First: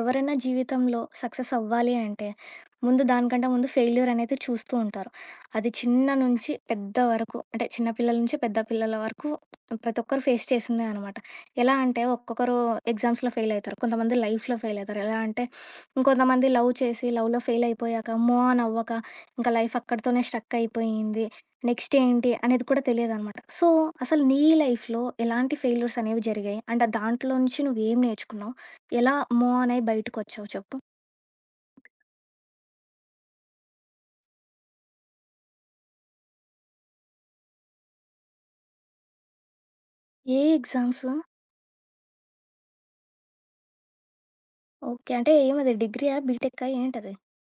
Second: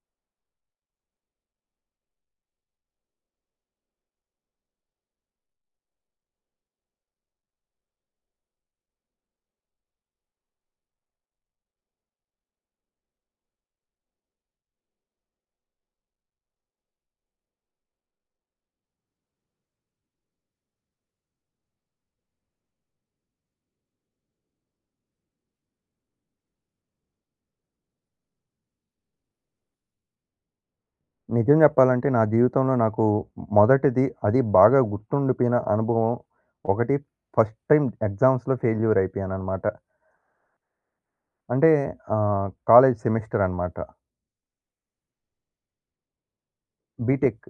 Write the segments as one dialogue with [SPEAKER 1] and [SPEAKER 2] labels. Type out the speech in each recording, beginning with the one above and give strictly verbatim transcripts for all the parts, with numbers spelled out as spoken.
[SPEAKER 1] ఎవరైనా జీవితంలో సక్సెస్ అవ్వాలి అంటే ముందు దానికంటే ముందు ఫెయిల్యూర్ అనేది చూస్తూ ఉంటారు. అది చిన్న నుంచి పెద్ద వరకు అంటే చిన్న పిల్లల నుంచి పెద్ద పిల్లల వరకు ప్రతి ఒక్కరు ఫేస్ చేసిందే అనమాట. ఎలా అంటే ఒక్కొక్కరు ఎగ్జామ్స్‌లో ఫెయిల్ అవుతారు. కొంతమంది లైఫ్‌లో ఫెయిల్ అవుతారు. ఎలా అంటే ఇంకొంతమంది లవ్ చేసి లవ్‌లో ఫెయిల్ అయిపోయాక మూవ్ ఆన్ అవ్వక ఇంకా లైఫ్ అక్కడితోనే స్ట్రక్ అయిపోయింది. నెక్స్ట్ ఏంటి అనేది కూడా తెలియదనమాట. సో, అసలు నీ లైఫ్‌లో ఎలాంటి ఫెయిల్యూర్స్ అనేవి జరిగాయి? అంటే దాంట్లో నుంచి నువ్వేం నేర్చుకున్నావు? ఎలా మూవ్ ఆన్ అయ్యి బయటకొచ్చావు చెప్పు?
[SPEAKER 2] నిజం చెప్పాలంటే నా జీవితంలో నాకు మొదటిది, అది బాగా గుర్తుండిపోయిన అనుభవం ఒకటి, ఫస్ట్ టైం ఎగ్జామ్స్‌లో ఫెయిల్యూర్ అయిపోయాననమాట.
[SPEAKER 1] ఏ ఎగ్జామ్స్?
[SPEAKER 2] అంటే ఆహ్, కాలేజ్ సెమిస్టర్ అనమాట.
[SPEAKER 1] ఓకే. అంటే ఏమది డిగ్రీయా? బీటెక్కా? ఏంటది?
[SPEAKER 2] BTech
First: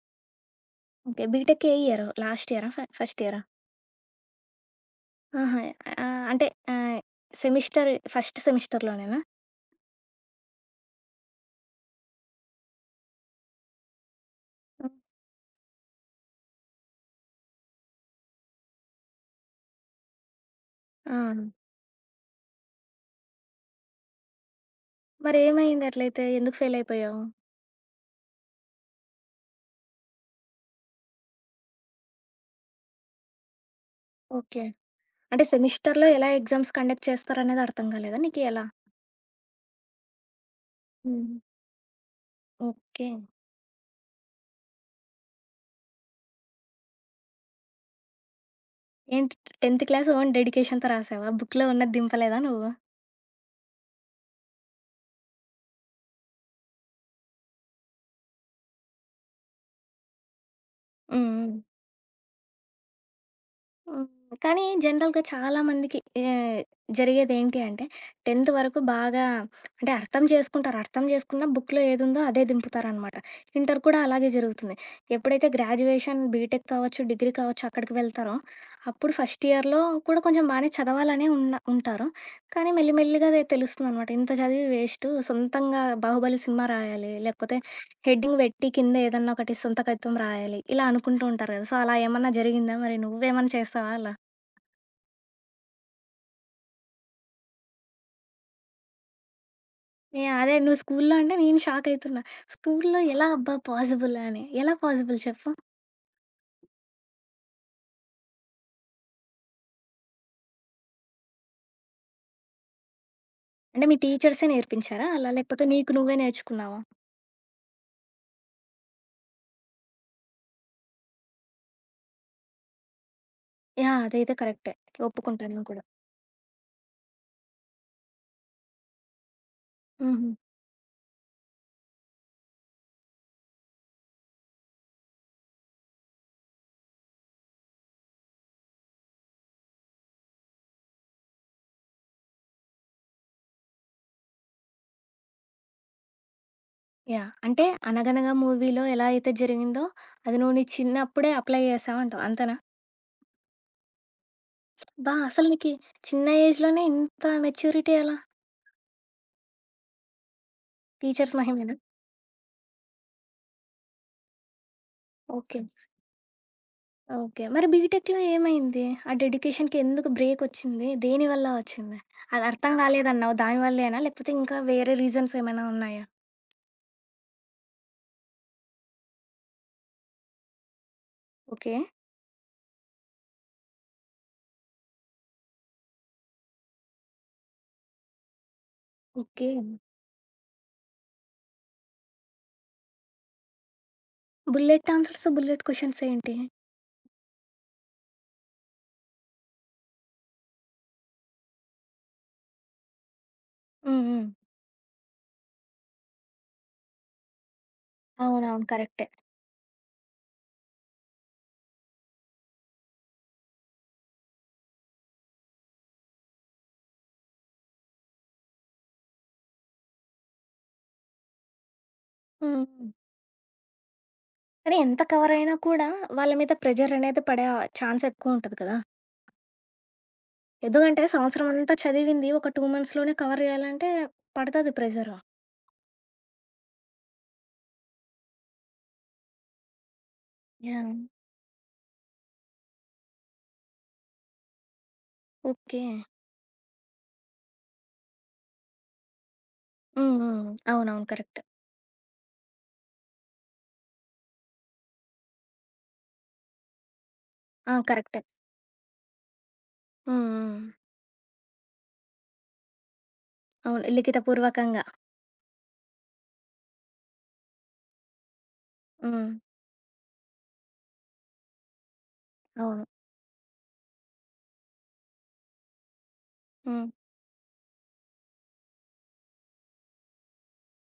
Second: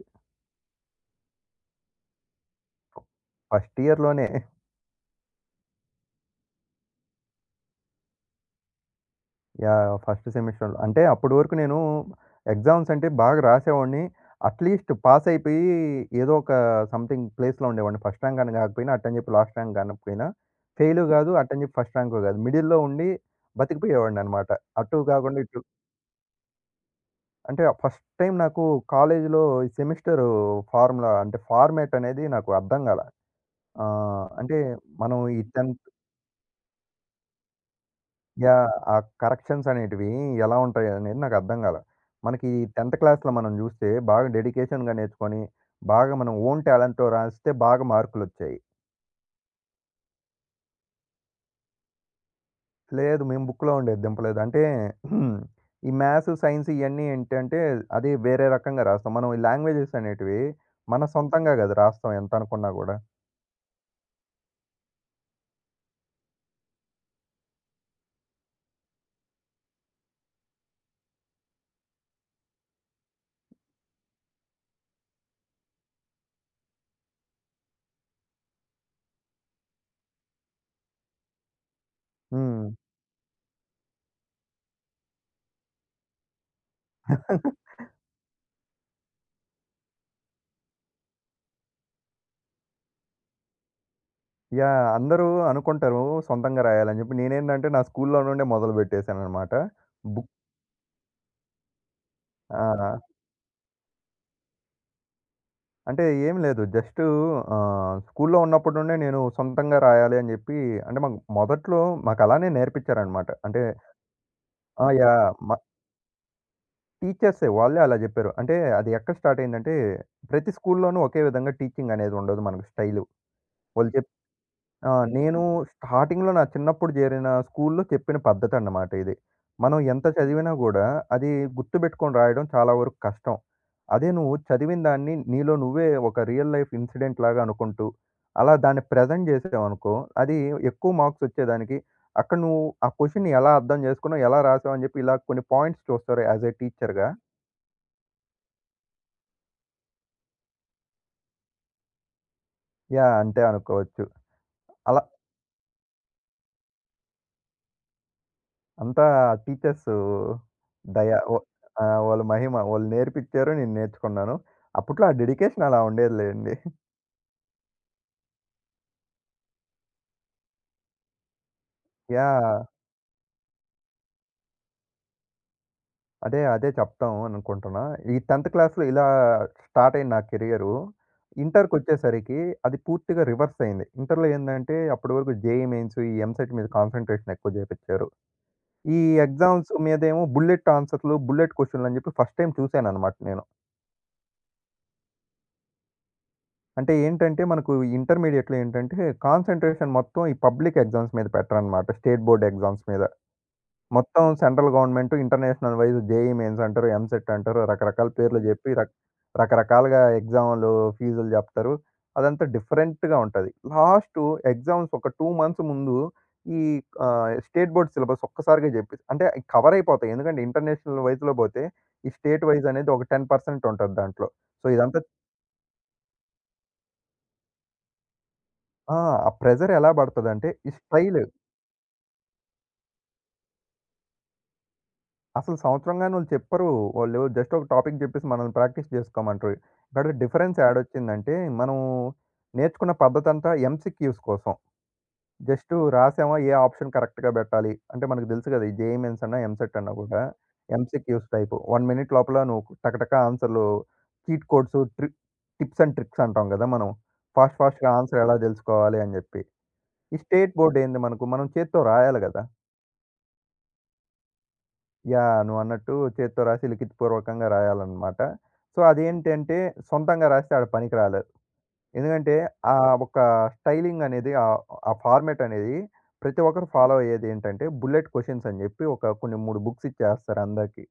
[SPEAKER 1] okay. బీటెక్ ఏ ఇయర్? లాస్ట్ ఇయరా? ఫ ఫస్ట్ ఇయరా?
[SPEAKER 2] ఫస్ట్ ఇయర్‌లోనే.
[SPEAKER 1] ఆహా! ఆహ్, అంటే ఆహ్, సెమిస్టర్ ఫస్ట్ సెమిస్టర్‌లోనేనా?
[SPEAKER 2] యాహ్, ఫస్ట్ సెమిస్టర్‌లో. అంటే అప్పటి వరకు నేను ఎగ్జామ్స్ అంటే బాగా రాసేవాడిని. అట్‌లీస్ట్ పాస్ అయిపోయి ఏదో ఒక సంథింగ్ ప్లేస్‌లో ఉండేవాడిని. ఫస్ట్ ర్యాంక్ అని కాకపోయినా, అట్టని చెప్పి లాస్ట్ ర్యాంక్ కానకపోయినా, ఫెయిలు
[SPEAKER 1] ఆ!
[SPEAKER 2] కాదు, అట్టని చెప్పి ఫస్ట్ ర్యాంకు కాదు, మిడిల్‌లో ఉండి బతికిపోయేవాడిననమాట. అటు కాకుండా ఇటు.
[SPEAKER 1] మరేమైంది అట్లయితే? ఎందుకు ఫెయిల్ అయిపోయావు?
[SPEAKER 2] అంటే ఫస్ట్ టైం నాకు కాలేజీలో ఈ సెమిస్టర్ ఫార్ములా అంటే ఫార్మాట్ అనేది నాకు అర్థం కాల. ఆహ్, అంటే
[SPEAKER 1] ఓకే.
[SPEAKER 2] మనం ఈ
[SPEAKER 1] అంటే
[SPEAKER 2] 10థ్.
[SPEAKER 1] సెమిస్టర్‌లో ఎలా ఎగ్జామ్స్ కండక్ట్ చేస్తారనేది అర్థం కాలేదా నీకు ఎలా?
[SPEAKER 2] యాహ్, ఆ కరెక్షన్స్ అనేటివి ఎలా ఉంటాయి అనేది
[SPEAKER 1] హ్మ్.
[SPEAKER 2] నాకు అర్థం కాల. మనకి ఈ 10థ్
[SPEAKER 1] ఓకే.
[SPEAKER 2] క్లాస్‌లో మనం చూస్తే బాగా డెడికేషన్‌గా నేర్చుకొని, బాగా మనం ఓన్ టాలెంట్‌తో రాస్తే బాగా మార్కులొచ్చాయి.
[SPEAKER 1] ఏంటి పదో క్లాస్ ఓన్ డెడికేషన్‌తో రాసావా? బుక్‌లో ఉన్నది దింపలేదా నువ్వు?
[SPEAKER 2] లేదు, మేము బుక్‌లో ఉండేది దింపలేదు. అంటే ఈ మ్యాథ్స్, సైన్స్ ఇయన్నీ ఏంటంటే, అది వేరే రకంగా రాస్తాం. మనం ఈ లాంగ్వేజెస్ అనేటివి మన
[SPEAKER 1] హ్మ్. హ్మ్.
[SPEAKER 2] సొంతంగా కాదు రాస్తాం ఎంత అనుకున్నా కూడా.
[SPEAKER 1] హ్మ్. కానీ జనరల్‌గా చాలా మందికి ఆహ్, జరిగేదేంటి అంటే పదో వరకు బాగా అంటే అర్థం చేసుకుంటారు. అర్థం చేసుకున్న బుక్‌లో ఏదుందో అదే దింపుతారనమాట. ఇంటర్ కూడా అలాగే జరుగుతుంది. ఎప్పుడైతే గ్రాడ్యుయేషన్, బీటెక్ కావచ్చు, డిగ్రీ కావచ్చు అక్కడికి వెళ్తారో అప్పుడు ఫస్ట్ ఇయర్‌లో కూడా కొంచెం బానే చదవాలనే ఉన్న ఉంటారు.
[SPEAKER 2] హ్మ్.
[SPEAKER 1] కానీ మెల్లిమెల్లిగా అదే తెలుస్తుందనమాట. ఇంత చదివి వేస్టు సొంతంగా 'బాహుబలి' సినిమా రాయాలి, లేకపోతే హెడ్డింగ్ పెట్టి కింద ఏదన్నా ఒకటి సంతకైతం రాయాలి. ఇలా అనుకుంటూ ఉంటారు కదా! సో, అలా ఏమన్నా జరిగిందా? మరి నువ్వేమన్నా చేస్తావా అలా?
[SPEAKER 2] యాహ్, అందరూ అనుకుంటారు సొంతంగా రాయాలని జెప్పి. నేనేందంటే నా స్కూల్లో నుండే మొదలుబెట్టేసాననమాట.
[SPEAKER 1] ఏ
[SPEAKER 2] బుక్.
[SPEAKER 1] అదే నువ్వు స్కూల్లో అంటే నేను షాక్ అయితున్నా. స్కూల్లో
[SPEAKER 2] ఆ,
[SPEAKER 1] ఎలా అబ్బా పాజిబుల్ అని. ఎలా పాజిబుల్ చెప్పు?
[SPEAKER 2] అంటే ఏం లేదు. జస్టు ఆహ్, స్కూల్లో ఉన్నప్పటి నుండే నేను సొంతంగా రాయాలి అని జెప్పి. అంటే మాకు మొదట్లో మాకలానే నేర్పించారనమాట. అంటే
[SPEAKER 1] అంటే మీ టీచర్సే
[SPEAKER 2] ఆ,
[SPEAKER 1] నేర్పించారా అలా?
[SPEAKER 2] యాహ్, మ
[SPEAKER 1] లేకపోతే నీకు నువ్వే నేర్చుకున్నావా?
[SPEAKER 2] టీచర్సే, వాళ్ళే అలా జెప్పారు. అంటే అది ఎక్కడ స్టార్ట్ అయిందంటే ప్రతి స్కూల్లోనూ ఒకే విధంగా టీచింగ్ అనేది ఉండదు మనకు, స్టైలు. వాళ్ళు
[SPEAKER 1] యాహ్!
[SPEAKER 2] చెప్
[SPEAKER 1] అదైతే కరెక్టే.
[SPEAKER 2] ఆ! నేను
[SPEAKER 1] ఒప్పుకుంటాను నేను కూడా.
[SPEAKER 2] స్టార్టింగ్‌లో నా చిన్నప్పుడు చేరిన స్కూల్లో చెప్పిన పద్ధతన్నమాట ఇది. మనం ఎంత
[SPEAKER 1] హుహు.
[SPEAKER 2] చదివినా గూడా అది గుర్తుబెట్టుకొని రాయడం చాలా వరకు కష్టం. అదే నువ్వు చదివిన దాన్ని నీలో నువ్వే ఒక రియల్ లైఫ్ ఇన్సిడెంట్ లాగా అనుకుంటూ, అలా దాన్ని ప్రెజెంట్ చేసావనుకో, అది ఎక్కువ మార్క్స్ వచ్చేదానికి. అక్కడ నువ్వు ఆ క్వెషన్‌ని ఎలా అర్థం చేసుకున్నావు, ఎలా రాసావు అని చెప్పి ఇలా కొన్ని పాయింట్స్ చూస్తారు యాస్ ఏ టీచర్‌గా.
[SPEAKER 1] యాహ్! అంటే 'అనగనగా' మూవీలో ఎలా అయితే జరిగిందో అది నువ్వు నీ చిన్నప్పుడే అప్లై చేశావంటావు. అంతేనా?
[SPEAKER 2] యాహ్, అంతే అనుకోవచ్చు. అలా
[SPEAKER 1] అబ్బా! అసలు నీకి చిన్న ఏజ్‌లోనే ఇంత మెచ్యూరిటీ ఎలా?
[SPEAKER 2] అంతా టీచర్సు దయ
[SPEAKER 1] టీచర్స్
[SPEAKER 2] వ
[SPEAKER 1] మహిమేనా?
[SPEAKER 2] ఆహ్, వాళ్ళ మహిమ. వాళ్ళు నేర్పిచ్చారు, నేను నేర్చుకున్నాను. అప్పట్లో ఆ
[SPEAKER 1] ఓకే.
[SPEAKER 2] డెడికేషన్ అలా ఉండేది లేండి.
[SPEAKER 1] ఓకే. మరి బీటెక్‌లో ఏమైంది? ఆ డెడికేషన్‌కి ఎందుకు బ్రేకొచ్చింది? దేని వల్ల వచ్చింది? అది
[SPEAKER 2] యాహ్,
[SPEAKER 1] అర్థం కాలేదన్నావు దాని వల్లేనా? లేకపోతే ఇంకా వేరే రీజన్స్ ఏమైనా ఉన్నాయా?
[SPEAKER 2] అదే, అదే చెప్తాం అనుకుంటున్నా. ఈ 10థ్ క్లాస్‌లో ఇలా స్టార్ట్ అయింది నా కెరియరు.
[SPEAKER 1] ఓకే.
[SPEAKER 2] ఇంటర్‌కొచ్చేసరికి అది పూర్తిగా రివర్స్ అయింది. ఇంటర్‌లో ఏందంటే అప్పటి వరకు జేఈఈ మెయిన్స్, ఈ ఎంసెట్ మీద కాన్సంట్రేషన్ ఎక్కువ చేపిచ్చారు. ఈ
[SPEAKER 1] ఓకే.
[SPEAKER 2] ఎగ్జామ్స్ మీదేమో బుల్లెట్ ఆన్సర్‌లు, బుల్లెట్ క్వెషన్‌లు అని చెప్పి ఫస్ట్ టైమ్ చూసానన్నమాట నేను.
[SPEAKER 1] బుల్లెట్ ఆన్సర్స్, బుల్లెట్ క్వెషన్స్ ఏంటి?
[SPEAKER 2] అంటే ఏంటంటే, మనకు ఇంటర్మీడియేట్‌లో ఏంటంటే, కాన్సంట్రేషన్ మొత్తం ఈ పబ్లిక్ ఎగ్జామ్స్ మీద పెట్టరనమాట, స్టేట్ బోర్డ్ ఎగ్జామ్స్ మీద.
[SPEAKER 1] హ్మ్. హ్మ్.
[SPEAKER 2] మొత్తం central government international wise JEE mains అంటారు, ఎంసెట్ అంటారు, రకరకాల పేర్లు
[SPEAKER 1] అవునవును.
[SPEAKER 2] జెప్పి రక్
[SPEAKER 1] కరెక్టే.
[SPEAKER 2] రకరకాలుగా ఎగ్జామ్‌లు, ఫీజులు జెప్తారు. అదంతా డిఫరెంట్‌గా ఉంటది. లాస్టు ఎగ్జామ్స్ ఒక రెండు మంత్స్ ముందు ఈ ఆహ్, స్టేట్ బోర్డ్ సిలబస్ ఒక్కసారిగా జెప్పి అంటే కవర్ అయిపోతాయి. ఎందుకంటే, ఇంటర్నేషనల్ వైస్‌లో బోతే, ఈ స్టేట్ వైస్
[SPEAKER 1] హ్మ్.
[SPEAKER 2] అనేది ఒక పది శాతం ఉంటది దాంట్లో. సో,
[SPEAKER 1] కానీ
[SPEAKER 2] ఇదంతా.
[SPEAKER 1] ఎంత కవరైనా కూడా వాళ్ళ మీద ప్రెషర్ అనేది పడే ఛాన్స్ ఎక్కువుంటది కదా!
[SPEAKER 2] ఆ, ఆ ప్రెషర్ ఎలా పడతదంటే, ఈ
[SPEAKER 1] ఎందుకంటే
[SPEAKER 2] స్టైల్.
[SPEAKER 1] సంవత్సరం అంతా చదివింది ఒక రెండు మంత్స్‌లోనే కవర్ చేయాలంటే పడతది ప్రెషరు.
[SPEAKER 2] అసలు సంవత్సరంగాని ఓళ్ళు చెప్పరు. వాళ్ళు జస్ట్ ఒక టాపిక్ జెప్పేసి మనల్ని ప్రాక్టీస్ జేసుకోమంటారు. ఇక్కడ డిఫరెన్స్ హ్మ్.
[SPEAKER 1] యాహ్!
[SPEAKER 2] యాడొచ్చిందంటే, మనం నేర్చుకున్న పద్ధతంతా ఎంసీక్యూస్ కోసం. Just
[SPEAKER 1] okay.
[SPEAKER 2] రాసామా ఏ ఆప్షన్ కరెక్ట్‌గా బెట్టాలి. అంటే మనకు దెలుసు గదా! ఈ జేఈఈ మెయిన్స్ అన్నా, ఎంసెట్ అన్నా
[SPEAKER 1] హ్మ్.
[SPEAKER 2] గూడా
[SPEAKER 1] హ్మ్. అవునవును.
[SPEAKER 2] MCQs
[SPEAKER 1] correct.
[SPEAKER 2] టైపు. ఒక మినిట్ లోపల నువ్వు టకటక ఆన్సర్‌లు, చీట్ కోడ్స్, ట్రి టిప్స్ అండ్ ట్రిక్స్ అంటాం గదా మనం. ఫాస్ట్
[SPEAKER 1] ఆ!
[SPEAKER 2] ఫాస్ట్‌గా
[SPEAKER 1] కరెక్టే.
[SPEAKER 2] ఆన్సర్ ఎలా దెలుసుకోవాలి అని జెప్పి. ఈ
[SPEAKER 1] హ్మ్.
[SPEAKER 2] స్టేట్
[SPEAKER 1] హ్మ్.
[SPEAKER 2] బోర్డ్ ఏంది మనకు, మనం చేత్తో రాయాలి గదా!
[SPEAKER 1] అవును. లిఖితపూర్వకంగా.
[SPEAKER 2] యాహ్, నువ్వన్నట్టు చేత్తో రాసి లిఖితపూర్వకంగా రాయాలనమాట. సో,
[SPEAKER 1] హ్మ్.
[SPEAKER 2] అదేంటంటే సొంతంగా రాస్తే ఆడ పనికి రాలేదు. ఎందుకంటే ఆ
[SPEAKER 1] అవును.
[SPEAKER 2] ఒక స్టైలింగ్ అనేది, ఆహ్, ఆ ఫార్మాట్ అనేది ప్రతి ఒక్కరు
[SPEAKER 1] హ్మ్.
[SPEAKER 2] ఫాలో అయ్యేదేంటంటే బుల్లెట్ క్వెషన్స్ అని జెప్పి ఒక కొన్ని మూడు బుక్స్ ఇచ్చేస్తారు అందరికి.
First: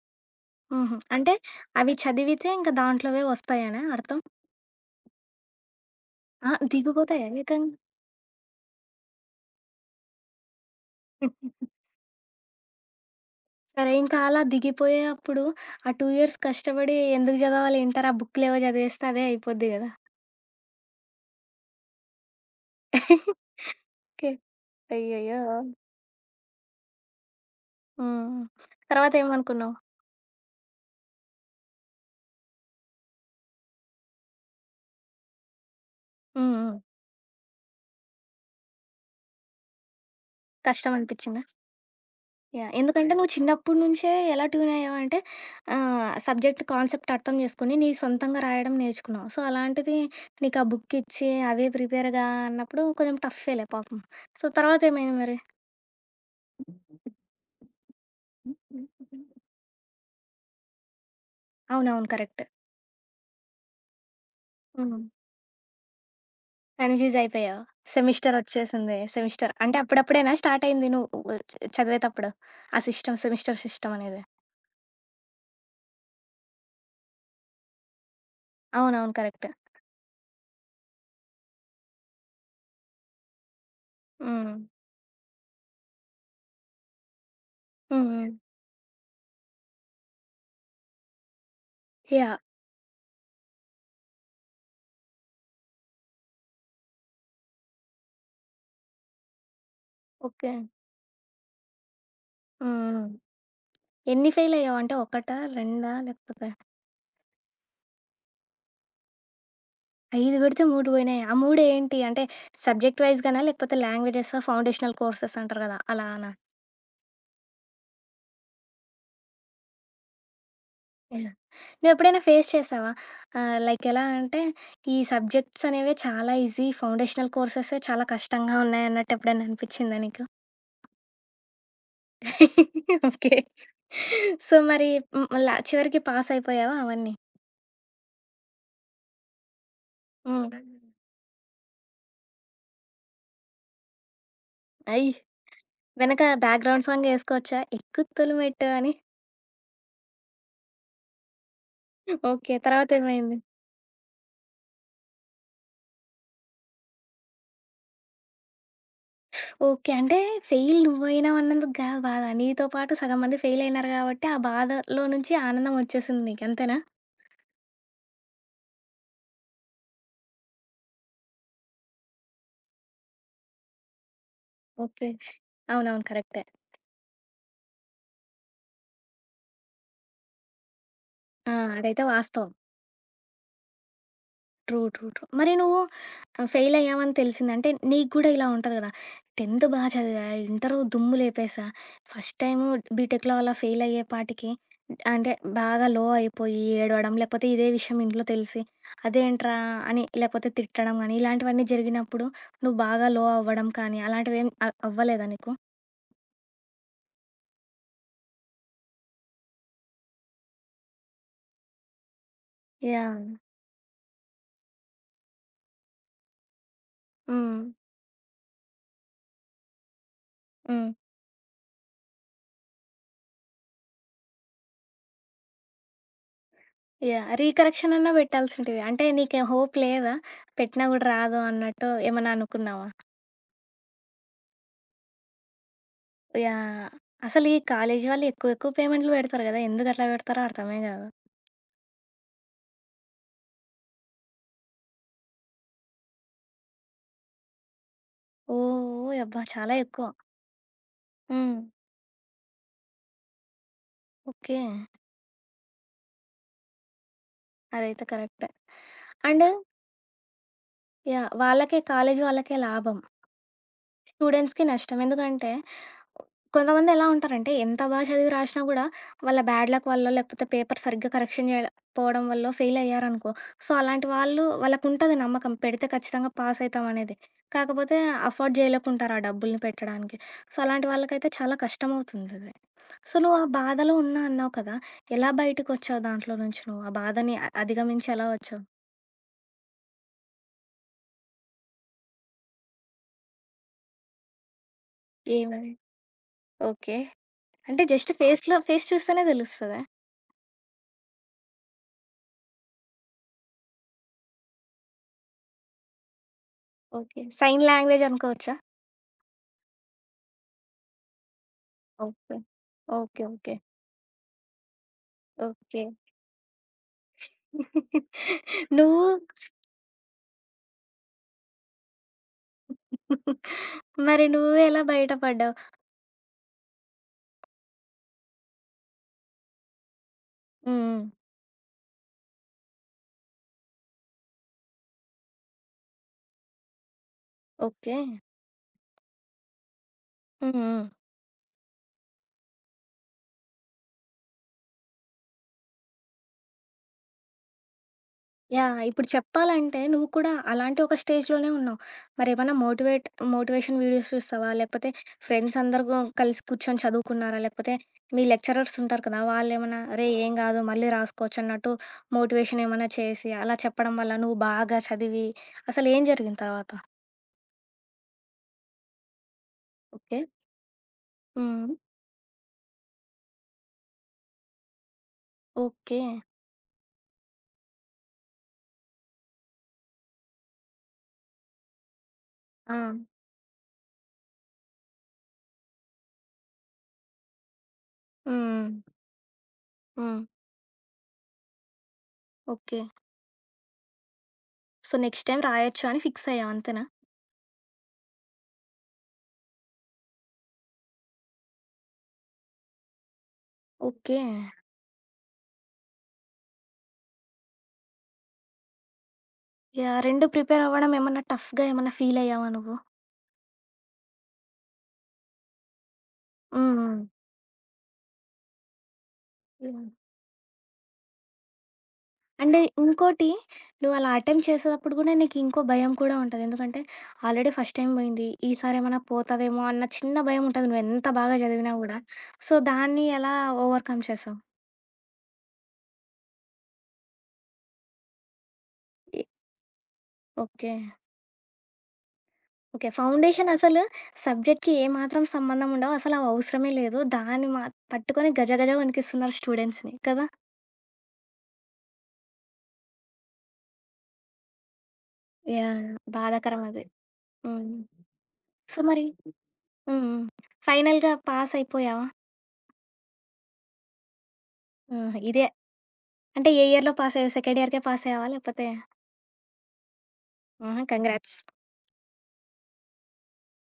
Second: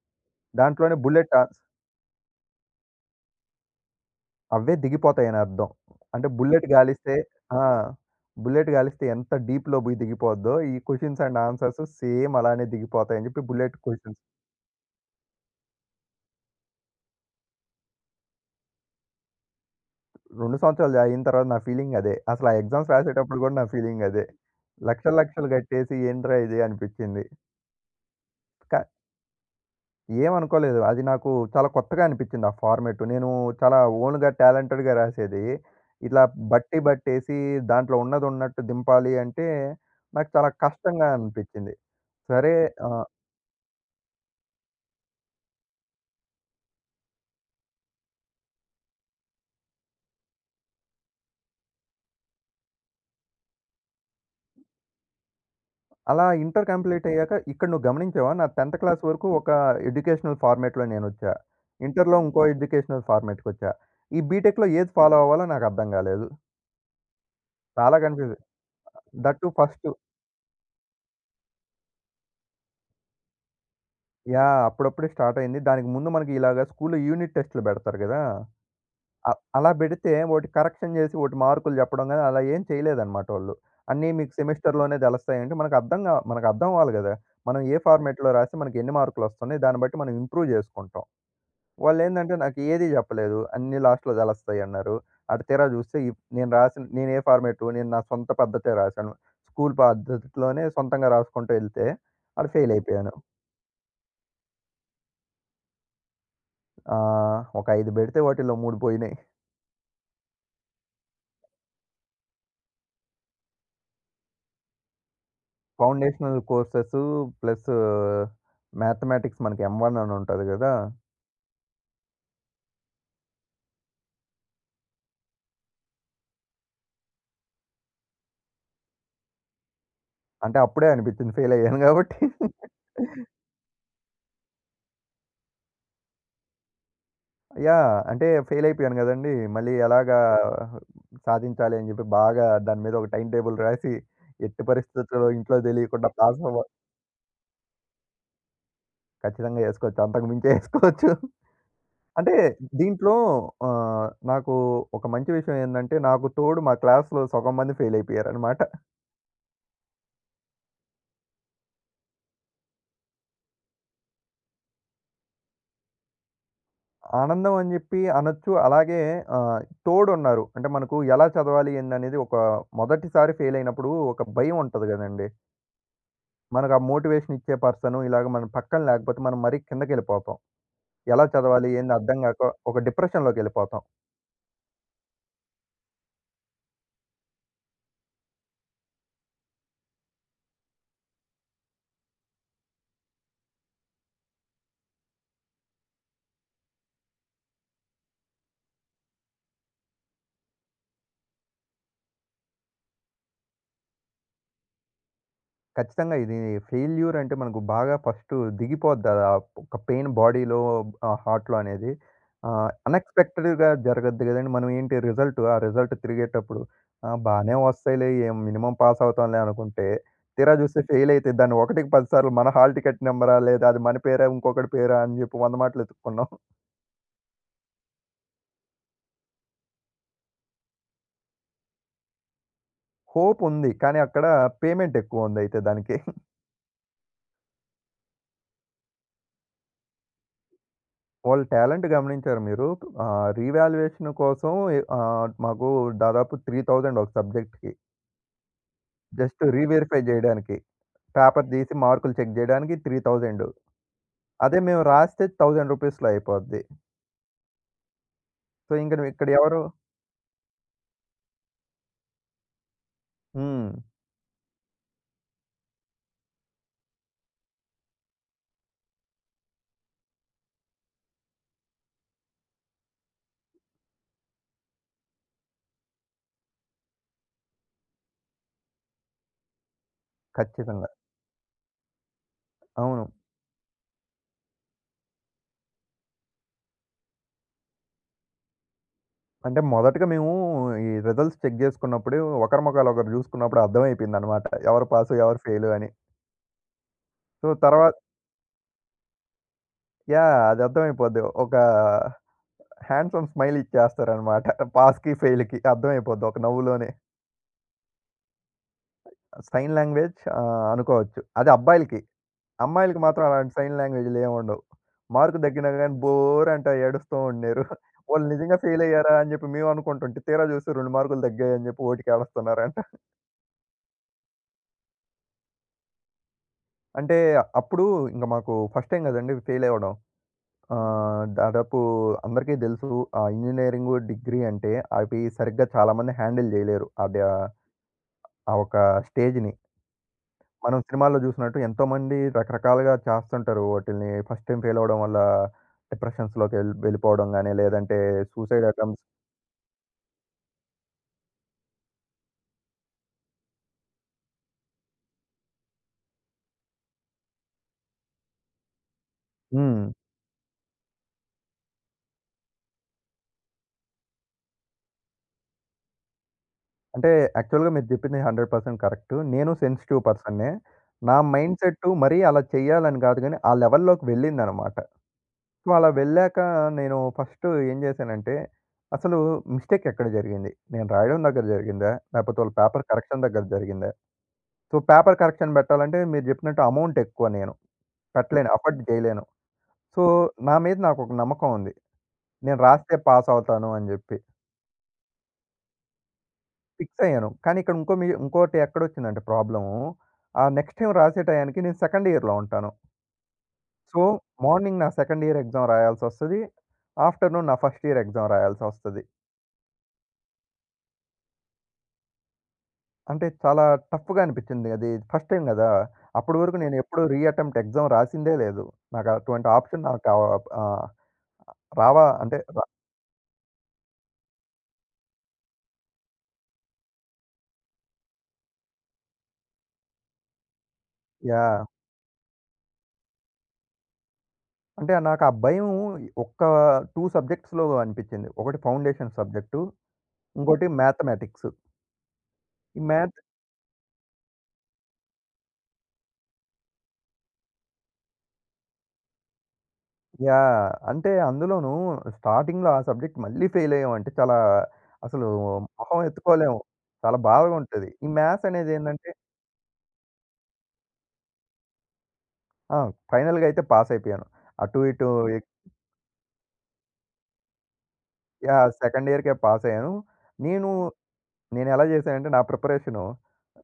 [SPEAKER 1] హుహు.
[SPEAKER 2] దాంట్లోనే
[SPEAKER 1] అంటే
[SPEAKER 2] బుల్లెట్ ఆ
[SPEAKER 1] అవి చదివితే ఇంక దాంట్లోవే వస్తాయనా అర్థం?
[SPEAKER 2] అవే దిగిపోతాయని అర్థం. అంటే
[SPEAKER 1] ఆ!
[SPEAKER 2] బుల్లెట్ గాలిస్తే.
[SPEAKER 1] దిగిపోతాయా
[SPEAKER 2] ఆ!
[SPEAKER 1] ఏకంగా?
[SPEAKER 2] బుల్లెట్ గాలిస్తే ఎంత డీప్‌లో పోయి దిగిపోద్దో ఈ క్వెషన్స్ అండ్ ఆన్సర్స్ సేమ్ అలానే దిగిపోతాయని జెప్పి బుల్లెట్
[SPEAKER 1] సరే ఇంకా
[SPEAKER 2] క్వెషన్స్.
[SPEAKER 1] అలా దిగిపోయేప్పుడు ఆ రెండు ఇయర్స్ కష్టపడి ఎందుకు చదవాలి ఇంటర్ ఆ బుక్‌లేవో చదివేస్తే అదే అయిపోద్ది గదా!
[SPEAKER 2] రెండు సంవత్సరాలు అయిన తర్వాత నా ఫీలింగ్ అదే. అసలు ఆ ఎగ్జామ్స్ రాసేటప్పుడు గూడా నా ఫీలింగ్ అదే.
[SPEAKER 1] ఓకే.
[SPEAKER 2] లక్షలు
[SPEAKER 1] అయ్యయ్యో!
[SPEAKER 2] లక్షలు గట్టేసి ఏంట్రా ఇది అనిపిచ్చింది.
[SPEAKER 1] హ్మ్.
[SPEAKER 2] క
[SPEAKER 1] తర్వాత ఏమనుకున్నావు?
[SPEAKER 2] ఏమనుకోలేదు. అది నాకు చాలా కొత్తగా అనిపిచ్చింది ఆ ఫార్మాట్. నేను చాలా ఓన్‌గా టాలెంటెడ్‌గా రాసేది. ఇట్లా
[SPEAKER 1] హ్మ్. హ్మ్.
[SPEAKER 2] బట్టి బట్టేసి దాంట్లో ఉన్నదున్నట్టు దింపాలి అంటే నాకు చాలా
[SPEAKER 1] కష్టం
[SPEAKER 2] కష్టంగా
[SPEAKER 1] అనిపిచ్చిందా?
[SPEAKER 2] అనిపిచ్చింది. సరే.
[SPEAKER 1] యాహ్!
[SPEAKER 2] ఆ!
[SPEAKER 1] ఎందుకంటే నువ్వు చిన్నప్పటి నుంచే ఎలా ట్యూన్ అయ్యావంటే ఆహ్, సబ్జెక్ట్ కాన్సెప్ట్ అర్థం చేసుకొని నీ సొంతంగా రాయడం నేర్చుకున్నావు. సో, అలాంటిది నీకు ఆ బుక్ ఇచ్చి అవే ప్రిపేర్ గా అన్నప్పుడు కొంచెం టఫ్ఫేలే పాపం. సో, తర్వాత ఏమైంది మరి?
[SPEAKER 2] అలా ఇంటర్ కంప్లీట్ అయ్యాక ఇక్కడ నువ్వు గమనించావా? నా 10థ్ క్లాస్ వరకు ఒక ఎడ్యుకేషనల్ ఫార్మాట్‌లో నేనొచ్చా.
[SPEAKER 1] అవునవును.
[SPEAKER 2] ఇంటర్‌లో
[SPEAKER 1] కరెక్ట్.
[SPEAKER 2] ఇంకో ఎడ్యుకేషనల్ ఫార్మాట్‌కొచ్చా. ఈ బీటెక్‌లో ఏది
[SPEAKER 1] హ్మ్.
[SPEAKER 2] ఫాలో అవ్వాలో నాకర్థం గాలేదు.
[SPEAKER 1] కన్‌ఫ్యూజ్ అయిపోయావు.
[SPEAKER 2] చాలా
[SPEAKER 1] సెమిస్టర్
[SPEAKER 2] కన్‌ఫ్యూజ్.
[SPEAKER 1] వచ్చేసింది.
[SPEAKER 2] దట్ టూ
[SPEAKER 1] సెమిస్టర్ అంటే
[SPEAKER 2] ఫస్ట్.
[SPEAKER 1] అప్పుడప్పుడేనా స్టార్ట్ అయింది నువ్వు చ చదివేతప్పుడు? ఆ సిస్టమ్ సెమిస్టర్ సిస్టమ్ అనేది.
[SPEAKER 2] యాహ్, అప్పుడప్పుడే స్టార్ట్ అయింది. దానికి ముందు మనకి ఇలాగ స్కూల్‌లో యూనిట్ టెస్ట్‌లు బెడతారు గదా!
[SPEAKER 1] అవునవును.
[SPEAKER 2] అ
[SPEAKER 1] కరెక్ట్.
[SPEAKER 2] అలా బెడితే వోటి కరెక్షన్ జేసి వోటి మార్కులు జెప్పడం గాని అలా ఏం చేయలేదన్నమాట వాళ్ళు. అన్నీ మీకు
[SPEAKER 1] హ్మ్.
[SPEAKER 2] సెమిస్టర్‌లోనే దెలుస్తాయంటే మనకర్థం గా మనకర్థం అవ్వాలి గదా! మనం ఏ
[SPEAKER 1] హ్మ్. హ్మ్.
[SPEAKER 2] ఫార్మాట్‌లో రాస్తే మనకెన్ని మార్కులొస్తున్నాయి, దాన్ని బట్టి మనం ఇంప్రూవ్ జేసుకుంటాం. వాళ్ళేందంటే
[SPEAKER 1] యాహ్!
[SPEAKER 2] నాకు ఏది జెప్పలేదు, అన్నీ లాస్ట్‌లో తెలుస్తాయన్నారు. అటు తీరా జూస్తే ఇప్ నేను రాసిన నేను ఏ ఫార్మాటు నేను నా సొంత పద్ధతే రాశాను. School
[SPEAKER 1] okay.
[SPEAKER 2] పద్ధతిలోనే సొంతంగా రాసుకుంటూ ఎళ్తే ఆడ ఫెయిల్
[SPEAKER 1] హ్మ్. హ్మ్.
[SPEAKER 2] అయిపోయాను.
[SPEAKER 1] ఎన్ని ఫెయిలయ్యావు? అంటే ఒకటా? రెండా? లేకపోతే
[SPEAKER 2] ఆహ్, ఒక ఐదు బెడితే వాటిల్లో మూడు పోయినాయి.
[SPEAKER 1] ఐదు పెడితే మూడు పోయినాయా? ఆ మూడు ఏంటి? అంటే సబ్జెక్ట్ వైస్‌గానా? లేకపోతే లాంగ్వేజెస్, ఫౌండేషనల్ కోర్సెస్ అంటారు కదా! అలానా?
[SPEAKER 2] ఫౌండేషనల్ కోర్సెస్ ప్లస్ మ్యాథమెటిక్స్ మనకి ఎం-వన్ అని ఉంటది గదా!
[SPEAKER 1] యాహ్! నువ్వెప్పుడైనా ఫేస్ చేశావా? ఆహ్, లైక్ ఎలా అంటే ఈ సబ్జెక్ట్స్ అనేవే చాలా ఈజీ, ఫౌండేషనల్ కోర్సెసే చాలా కష్టంగా ఉన్నాయన్నట్టు ఎప్పుడైనా అనిపిచ్చిందా నీకు?
[SPEAKER 2] అంటే అప్పుడే అనిపించింది ఫెయిల్ అయ్యాను గాబట్టి.
[SPEAKER 1] ఓకే. సో, మరి హ్మ్. లా చివరికి పాసయిపోయావా అవన్నీ?
[SPEAKER 2] యాహ్, అంటే ఫెయిల్ అయిపోయాను గదండీ! మళ్ళీ ఎలాగా
[SPEAKER 1] హ్మ్.
[SPEAKER 2] సాధించాలి అని జెప్పి బాగా దాని మీద ఒక టైమ్ టేబుల్ రాసి, ఎట్టి
[SPEAKER 1] అయ్!
[SPEAKER 2] పరిస్థితుల్లో ఇంట్లో దెలియకుండా
[SPEAKER 1] వెనక
[SPEAKER 2] పాస్ అవ్వ.
[SPEAKER 1] బ్యాక్‌గ్రౌండ్ సాంగ్ ఏసుకోవచ్చా? ఎక్కు తొలి మెట్టు అని?
[SPEAKER 2] ఖచ్చితంగా యేసుకోవచ్చు, అంతకు మించే యేసుకోవచ్చు. అంటే
[SPEAKER 1] ఓకే.
[SPEAKER 2] దీంట్లో
[SPEAKER 1] తర్వాతేమైంది?
[SPEAKER 2] ఆహ్, నాకు ఒక మంచి విషయం ఏందంటే, నాకు తోడు మా క్లాస్‌లో సగం మంది ఫెయిల్ అయిపోయారనమాట.
[SPEAKER 1] ఓకే. అంటే ఫెయిల్ నువ్వయినావన్నందుకు గాదు బాధ. నీతో పాటు సగం మంది ఫెయిల్ అయినారు గాబట్టి, ఆ బాధలో నుంచి ఆనందం ఒచ్చేసింది నీకు. అంతేనా?
[SPEAKER 2] ఆనందం అని జెప్పి అనొచ్చు. అలాగే ఆహ్, తోడున్నారు. అంటే మనకు ఎలా చదవాలి ఏందనేది ఒక. మొదటిసారి ఫెయిల్ అయినప్పుడు ఒక భయం ఉంటది
[SPEAKER 1] ఓకే.
[SPEAKER 2] గదండీ!
[SPEAKER 1] అవునవును. కరెక్టే.
[SPEAKER 2] మనకు ఆ మోటివేషన్ ఇచ్చే పర్సన్ ఇలాగ మన పక్కన లేకపోతే మనం మరీ కిందకెళ్ళిపోతాం. ఎలా
[SPEAKER 1] ఆ!
[SPEAKER 2] చదవాలి ఏంది
[SPEAKER 1] అదైతే
[SPEAKER 2] అర్థం
[SPEAKER 1] వాస్తవం.
[SPEAKER 2] గాక ఒక డిప్రెషన్‌లోకెళ్ళిపోతాం.
[SPEAKER 1] ట్రూ. ట్రూ. ట్రూ. మరి నువ్వు ఆహ్, ఫెయిల్ అయ్యావని తెలిసింది. అంటే నీకు గూడా ఇలా ఉంటది గదా! పదో బా చదివా, ఇంటరు దుమ్ము లేపేసా, ఫస్ట్ టైము బీటెక్‌లో అలా ఫెయిల్ అయ్యే పాటికి అంటే బాగా లో అయిపోయి ఏడవడం, లేకపోతే ఇదే విషయం ఇంట్లో తెలిసి అదేంట్రా అని లేకపోతే తిట్టడం గానీ, ఇలాంటివన్నీ జరిగినప్పుడు నువ్వు బాగా లో అవ్వడం కానీ, అలాంటివేం అ అవ్వలేదా నీకు?
[SPEAKER 2] ఖచ్చితంగా ఇది ఫెయిల్యూర్ అంటే మనకు బాగా ఫస్టు దిగిపోద్ది అది, ఆ ఒక పెయిన్ బాడీలో, ఆహ్, హార్ట్‌లో అనేది. ఆహ్,
[SPEAKER 1] యాహ్!
[SPEAKER 2] అన్‌ఎక్స్‌పెక్టెడ్‌గా జరగద్ది గదండీ! మనం ఏంటి రిజల్ట్, ఆ రిజల్ట్ తిరిగేటప్పుడు ఆహ్, బానే
[SPEAKER 1] హ్మ్.
[SPEAKER 2] వస్తాయిలే, ఏం మినిమమ్ పాస్ అవుతాంలే అనుకుంటే, తీరా చూస్తే
[SPEAKER 1] హ్మ్.
[SPEAKER 2] ఫెయిల్ అయితే దాన్ని ఒకటికి పది సార్లు మన హాల్ టికెట్ నంబరా? లేదా అది మన పేరా? ఇంకొకడి పేరా? అని జెప్పి వంద మాటలు ఎతుక్కున్నాం.
[SPEAKER 1] యాహ్! రీకరెక్షన్ అన్నా పెట్టాల్సుంటివి. అంటే నీకు హోప్ లేదా? పెట్టినా గూడా రాదు అన్నట్టు ఏమన్నా అనుకున్నావా?
[SPEAKER 2] హోప్ ఉంది, కానీ అక్కడ పేమెంట్ ఎక్కువుందయితే దానికి.
[SPEAKER 1] యాహ్! అసలు ఈ కాలేజీ వాళ్ళు ఎక్కువ ఎక్కువ పేమెంట్లు పెడతారు గదా! ఎందుకు అట్లా పెడతారో అర్థమే గాదు.
[SPEAKER 2] వాళ్ళ టాలెంట్ గమనించారా మీరు? ఆహ్, రీవాల్యుయేషన్ కోసం ఎ ఆహ్, మాకు దాదాపు మూడు వేలు ఒక సబ్జెక్ట్‌కి,
[SPEAKER 1] ఓహ్! యబ్బా!
[SPEAKER 2] జస్ట్
[SPEAKER 1] చాలా
[SPEAKER 2] రీవెరిఫై
[SPEAKER 1] ఎక్కువ.
[SPEAKER 2] జేయడానికి, పేపర్
[SPEAKER 1] హ్మ్.
[SPEAKER 2] తీసి మార్కులు చెక్ జేయడానికి మూడు వేలు.
[SPEAKER 1] ఓకే.
[SPEAKER 2] అదే మేము రాస్తే వెయ్యి రూపీస్‌లో అయిపోద్ది.
[SPEAKER 1] అదైతే కరెక్టే.
[SPEAKER 2] సో, ఇంక ఇక్కడ
[SPEAKER 1] అండ్
[SPEAKER 2] ఎవరు.
[SPEAKER 1] యాహ్! వాళ్ళకే కాలేజీ వాళ్ళకే లాభం.
[SPEAKER 2] హ్మ్.
[SPEAKER 1] స్టూడెంట్స్‌కి నష్టం. ఎందుకంటే కొంతమంది ఎలా ఉంటారంటే, ఎంత బాగా చదివి రాసినా గూడా, వాళ్ళ బ్యాడ్ లక్ వల్లో, లేకపోతే పేపర్ సరిగ్గా కరెక్షన్ చేయకపోవడం వల్లో ఫెయిలయ్యారనుకో, సో, అలాంటి వాళ్ళు వాళ్ళకుంటది నమ్మకం. పెడితే ఖచ్చితంగా పాసయితామనేది. కాకపోతే అఫోర్డ్ చేయలేకుంటారు ఆ డబ్బుల్ని పెట్టడానికి. సో, అలాంటి
[SPEAKER 2] ఖచ్చితంగా.
[SPEAKER 1] వాళ్ళకైతే చాలా కష్టమవుతుందది.
[SPEAKER 2] అవును.
[SPEAKER 1] సో, నువ్వు ఆ బాధలో ఉన్నా అన్నావు కదా! ఎలా బయటకొచ్చావు దాంట్లో నుంచి నువ్వు? ఆ బాధని అ అధిగమించి ఎలా వచ్చావు?
[SPEAKER 2] అంటే మొదటగా మేము ఈ రిజల్ట్స్ చెక్ జేసుకున్నప్పుడే ఒకరి మొఖాలు ఒకరు జూసుకున్నప్పుడు అర్థమైపోయిందనమాట, ఎవరు పాసు, ఎవరు
[SPEAKER 1] ఏమని?
[SPEAKER 2] ఫెయిలు అని.
[SPEAKER 1] ఓకే.
[SPEAKER 2] సో,
[SPEAKER 1] అంటే
[SPEAKER 2] తర్వా
[SPEAKER 1] జస్ట్ ఫేస్‌లో ఫేస్ చూస్తేనే తెలుస్తదా?
[SPEAKER 2] యాహ్, అది అర్థమైపోద్ది. ఒక హ్యాండ్సమ్ స్మైల్ ఇచ్చేస్తారనమాట. పాస్‌కి, ఫెయిల్‌కి అర్థమైపోద్ది ఒక నవ్వులోనే.
[SPEAKER 1] ఓకే. సైన్ లాంగ్వేజ్ అనుకోవచ్చా?
[SPEAKER 2] సైన్ లాంగ్వేజ్ ఆహ్, అనుకోవచ్చు. అది అబ్బాయిలకి.
[SPEAKER 1] ఓకే.
[SPEAKER 2] అమ్మాయిలకి
[SPEAKER 1] ఓకే.
[SPEAKER 2] మాత్రం
[SPEAKER 1] ఓకే.
[SPEAKER 2] అలాంటి సైన్ లాంగ్వేజ్‌లు ఏముండవు. మార్క్ తగ్గినా
[SPEAKER 1] ఓకే.
[SPEAKER 2] గాని బోర్ అంట ఏడుస్తూ ఉండేరు. వాళ్ళు నిజంగా ఫెయిల్
[SPEAKER 1] నువ్వు
[SPEAKER 2] అయ్యారా అని చెప్పి మేము అనుకుంటుంటే తీరా చూస్తే రెండు మార్కులు తగ్గాయని చెప్పి ఓటికేడుస్తున్నారంట.
[SPEAKER 1] మరి నువ్వెలా బయటపడ్డావు?
[SPEAKER 2] అంటే అప్పుడు. ఇంక మాకు ఫస్ట్ టైమ్ కదండీ ఫెయిల్ అవ్వడం.
[SPEAKER 1] హ్మ్.
[SPEAKER 2] ఆహ్, దాదాపు అందరికీ దెలుసు ఆ ఇంజినీరింగు, డిగ్రీ అంటే అవి సరిగ్గా చాలామంది హ్యాండిల్ జేయలేరు అదా ఆ
[SPEAKER 1] ఓకే.
[SPEAKER 2] ఆ ఒక స్టేజ్‌ని.
[SPEAKER 1] హ్మ్.
[SPEAKER 2] మనం
[SPEAKER 1] హ్మ్.
[SPEAKER 2] సినిమాల్లో జూసినట్టు ఎంతోమంది రకరకాలుగా చేస్తుంటారు. వాటిల్ని ఫస్ట్ టైమ్ ఫెయిల్ అవ్వడం వల్ల డిప్రెషన్స్‌లోకి ఎళ్ వెళ్ళిపోవడం గాని, లేదంటే సూసైడ్
[SPEAKER 1] యాహ్!
[SPEAKER 2] అటెంప్ట్స్.
[SPEAKER 1] ఇప్పుడు చెప్పాలంటే నువ్వు కూడా అలాంటి ఒక స్టేజ్‌లోనే ఉన్నావు. మరేమన్నా మోటివేట్ మోటివేషన్ వీడియోస్ చూస్తావా? లేకపోతే ఫ్రెండ్స్ అందరూ గు కలిసి కూర్చొని చదువుకున్నారా? లేకపోతే మీ లెక్చరర్స్ ఉంటారు కదా! వాళ్ళేమన్నా
[SPEAKER 2] హ్మ్.
[SPEAKER 1] "అరేయ్! ఏం గాదు మళ్ళీ రాసుకోవచ్చు" అన్నట్టు మోటివేషన్ ఏమన్నా చేసి అలా చెప్పడం వల్ల నువ్వు బాగా చదివి అసలేం జరిగిన తర్వాత?
[SPEAKER 2] అంటే యాక్చువల్‌గా మీరు జెప్పింది నూరు శాతం కరెక్టు. నేను సెన్సిటివ్
[SPEAKER 1] ఓకే.
[SPEAKER 2] పర్సన్‌నే. నా
[SPEAKER 1] హ్మ్.
[SPEAKER 2] మైండ్‌సెట్టు మరీ అలా చేయాలని గాదు గానీ, ఆ లెవెల్‌లోకి వెళ్ళిందనమాట. సో, అలా
[SPEAKER 1] ఓకే.
[SPEAKER 2] వెళ్ళాక నేను ఫస్ట్ ఏం జేశానంటే, అసలు మిస్టేక్ ఎక్కడ జరిగింది? నేను రాయడం దగ్గర జరిగిందా? లేపోతే వాళ్ళ
[SPEAKER 1] ఆ!
[SPEAKER 2] పేపర్ కరెక్షన్ దగ్గర జరిగిందా? సో, పేపర్ కరెక్షన్ బెట్టాలంటే మీరు జెప్పినట్టు అమౌంట్ ఎక్కువ, నేను పెట్టలేను,
[SPEAKER 1] హ్మ్.
[SPEAKER 2] అఫర్డ్ జేయలేను. సో,
[SPEAKER 1] హ్మ్.
[SPEAKER 2] నా మీద నాకొక నమ్మకం ఉంది, నేను
[SPEAKER 1] ఓకే.
[SPEAKER 2] రాస్తే పాస్ అవుతాను అని జెప్పి.
[SPEAKER 1] సో, నెక్స్ట్ టైమ్ రాయొచ్చు అని ఫిక్స్ అయ్యావు అంతేనా?
[SPEAKER 2] ఫిక్స్ అయ్యాను. కానీ ఇక్కడ ఇంకో మీ ఇంకోటి ఎక్కడొచ్చిందంటే ప్రాబ్లము. ఆ నెక్స్ట్ టైమ్ రాసే టయానికి నేను సెకండ్ ఇయర్‌లో ఉంటాను. So,
[SPEAKER 1] okay.
[SPEAKER 2] మార్నింగ్ నా సెకండ్ ఇయర్ ఎగ్జామ్ రాయాల్సొస్తది, ఆఫ్టర్‌నూన్ నా ఫస్ట్ ఇయర్ ఎగ్జామ్ రాయాల్సొస్తది.
[SPEAKER 1] యాహ్! రెండు ప్రిపేర్ అవ్వడం ఏమన్నా టఫ్‌గా ఏమన్నా ఫీల్ అయ్యావా నువ్వు?
[SPEAKER 2] అంటే చాలా టఫ్‌గా అనిపిచ్చింది. అది ఫస్ట్ టైమ్ గదా! అప్పటి వరకు
[SPEAKER 1] హ్మ్.
[SPEAKER 2] నేను
[SPEAKER 1] హ్మ్.
[SPEAKER 2] ఎప్పుడూ రీ అటెంప్ట్ ఎగ్జామ్ రాసిందే లేదు. నాకు అటువంటి
[SPEAKER 1] యాహ్!
[SPEAKER 2] ఆప్షన్ నాకు ఆహ్, ఆహ్, రావా అంటే
[SPEAKER 1] అండ్
[SPEAKER 2] ర
[SPEAKER 1] ఇంకోటి నువ్వు అలా అటెంప్ట్ చేసేటప్పుడు కూడా నీకు ఇంకో భయం కూడా ఉంటది. ఎందుకంటే ఆల్రెడీ ఫస్ట్ టైమ్ పోయింది. ఈసారి ఏమైనా పోతదేమో అన్న చిన్న భయం ఉంటది. నువ్వు ఎంత బాగా
[SPEAKER 2] యాహ్,
[SPEAKER 1] చదివినా కూడా. సో, దాన్ని ఎలా ఓవర్‌కమ్ చేసావు?
[SPEAKER 2] అంటే నాకు ఆ భయం ఒక్క రెండు సబ్జెక్ట్స్‌లో అనిపిచ్చింది. ఒకటి ఫౌండేషన్
[SPEAKER 1] ఎ
[SPEAKER 2] సబ్జెక్టు, ఇంకోటి
[SPEAKER 1] ఓకే.
[SPEAKER 2] మ్యాథమెటిక్స్. ఈ
[SPEAKER 1] ఓకే.
[SPEAKER 2] మ్యాథ్
[SPEAKER 1] ఫౌండేషన్ అసలు సబ్జెక్ట్‌కి ఏమాత్రం సంబంధం ఉండవు. అసలు అవి అవసరమే లేదు. దాన్ని మా పట్టుకొని గజ గజ వణికిస్తున్నారు స్టూడెంట్స్‌ని కదా!
[SPEAKER 2] యాహ్, అంటే అందులోనూ స్టార్టింగ్‌లో ఆ సబ్జెక్ట్ మళ్ళీ ఫెయిల్ అయ్యామంటే చాలా, అసలు
[SPEAKER 1] యాహ్! యాహ్!
[SPEAKER 2] మొహం ఎత్తుకోలేము.
[SPEAKER 1] బాధాకరం అది.
[SPEAKER 2] చాలా బాధగా
[SPEAKER 1] హ్మ్.
[SPEAKER 2] ఉంటది. ఈ మ్యాథ్స్
[SPEAKER 1] సో, మరి
[SPEAKER 2] అనేదేందంటే.
[SPEAKER 1] హ్మ్. హ్మ్. ఫైనల్‌గా పాస్ అయిపోయావా?
[SPEAKER 2] ఆ! ఫైనల్‌గా అయితే పాస్ అయిపోయాను. అటు ఇటు.
[SPEAKER 1] ఆహా! ఇదే అంటే ఏ ఇయర్‌లో పాస్ అయ్యావు? సెకండ్ ఇయర్‌కే పాస్ అయ్యావా? లేకపోతే
[SPEAKER 2] యాహ్, సెకండ్ ఇయర్‌కే పాసయ్యాను. నేను
[SPEAKER 1] ఆహా! కంగ్రాట్స్.
[SPEAKER 2] నేనెలా జేశానంటే, నా ప్రిపరేషను,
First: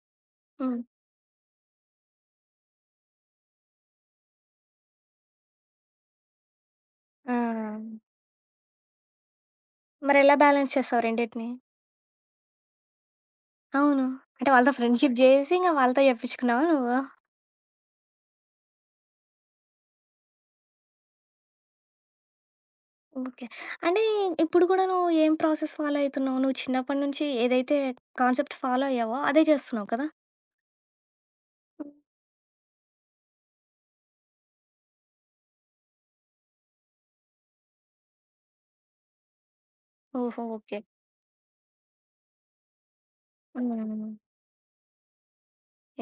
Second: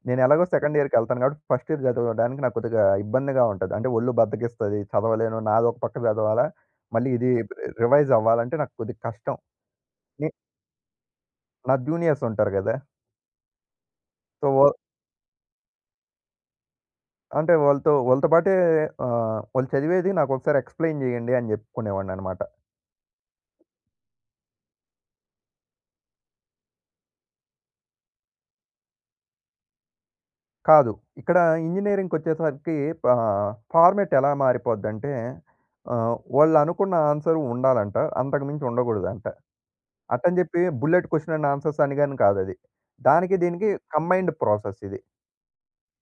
[SPEAKER 2] నేనెలాగో సెకండ్
[SPEAKER 1] హ్మ్.
[SPEAKER 2] ఇయర్‌కెళ్తాను కాబట్టి ఫస్ట్ ఇయర్ చదవడానికి నాకు కొద్దిగా ఇబ్బందిగా ఉంటది. అంటే ఒళ్ళు బద్దకిస్తది, చదవలేను. నాదొక పక్క చదవాలా, మళ్ళీ ఇది
[SPEAKER 1] ఆ!
[SPEAKER 2] రివైజ్ అవ్వాలంటే నాకు కొద్దిగా కష్టం. నే
[SPEAKER 1] మరెలా బ్యాలెన్స్ చేసావు రెండిటిని?
[SPEAKER 2] నా జూనియర్స్ ఉంటారు గదా!
[SPEAKER 1] అవును.
[SPEAKER 2] సో,
[SPEAKER 1] అంటే
[SPEAKER 2] వా
[SPEAKER 1] వాళ్ళతో ఫ్రెండ్‌షిప్ జేసి, ఇంక వాళ్ళతో జెప్పించుకున్నావా నువ్వు?
[SPEAKER 2] అంటే వాళ్ళతో వాళ్ళతో పాటే ఆహ్, వాళ్ళు చదివేది నాకొకసారి ఎక్స్‌ప్లెయిన్ జేయండి అని జెప్పుకునేవాడిననమాట.
[SPEAKER 1] ఓకే. అంటే ఇప్పుడు కూడా నువ్వు ఏం ప్రాసెస్ ఫాలో అయితున్నావు? నువ్వు చిన్నప్పటి నుంచి ఏదైతే కాన్సెప్ట్ ఫాలో అయ్యావో అదే చేస్తున్నావు కదా?
[SPEAKER 2] కాదు. ఇక్కడ
[SPEAKER 1] హ్మ్.
[SPEAKER 2] ఇంజినీరింగ్‌కి వచ్చేసరికి ఆహ్, ఫార్మాట్ ఎలా మారిపోద్దంటే ఆహ్, వాళ్ళు అనుకున్న ఆన్సర్ ఉండాలంట, అంతకు మించి ఉండకూడదంట. అట్టని
[SPEAKER 1] ఓహో!
[SPEAKER 2] చెప్పి
[SPEAKER 1] okay.
[SPEAKER 2] Bullet question and answers అని గాని కాదది. దానికి దీనికి
[SPEAKER 1] హ్మ్.
[SPEAKER 2] కంబైన్డ్ ప్రాసెస్ ఇది.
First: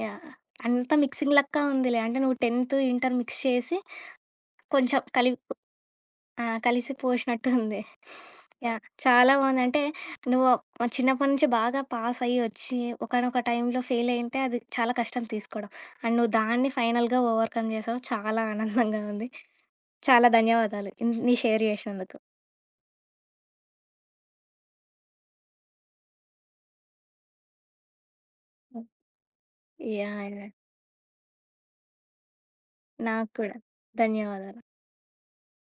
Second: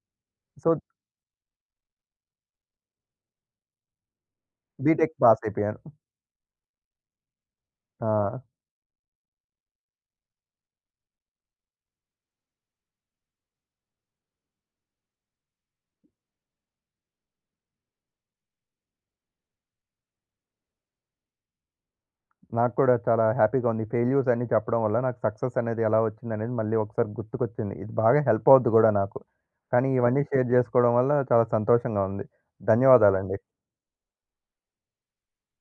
[SPEAKER 1] యాహ్!
[SPEAKER 2] సో,
[SPEAKER 1] అంతా మిక్సింగ్ లెక్క ఉందిలే. అంటే నువ్వు పదో, ఇంటర్ మిక్స్ చేసి కొంచెం
[SPEAKER 2] బీటెక్
[SPEAKER 1] కలిపి
[SPEAKER 2] పాస్ అయిపోయాను.
[SPEAKER 1] ఆ! కలిసి పోసినట్టు ఉంది.
[SPEAKER 2] ఆ!
[SPEAKER 1] యాహ్! చాలా బావుంది. అంటే నువ్వు ఆ చిన్నప్పటి నుంచి బాగా పాస్ అయ్యి వచ్చి ఒకానొక టైంలో ఫెయిల్ అయ్యుంటే అది చాలా కష్టం తీసుకోవడం. అండ్ నువ్వు దాన్ని ఫైనల్‌గా ఓవర్‌కమ్ చేసావు. చాలా ఆనందంగా ఉంది. చాలా ధన్యవాదాలు. ఇన్ నీ షేర్ చేసినందుకు.
[SPEAKER 2] నాకు కూడా చాలా హ్యాపీగా ఉంది. ఫెయిల్యూర్స్ అన్నీ చెప్పడం వల్ల నాకు సక్సెస్ అనేది ఎలా వచ్చిందనేది మళ్ళీ ఒకసారి గుర్తుకొచ్చింది. ఇది బాగా హెల్ప్ అవుద్ది
[SPEAKER 1] హ్మ్.
[SPEAKER 2] కూడా నాకు. కానీ
[SPEAKER 1] యాహ్!
[SPEAKER 2] ఇవన్నీ షేర్
[SPEAKER 1] యాహ్!
[SPEAKER 2] చేసుకోవడం వల్ల చాలా సంతోషంగా ఉంది.
[SPEAKER 1] నాకు
[SPEAKER 2] ధన్యవాదాలండి.
[SPEAKER 1] కూడా. ధన్యవాదాలు.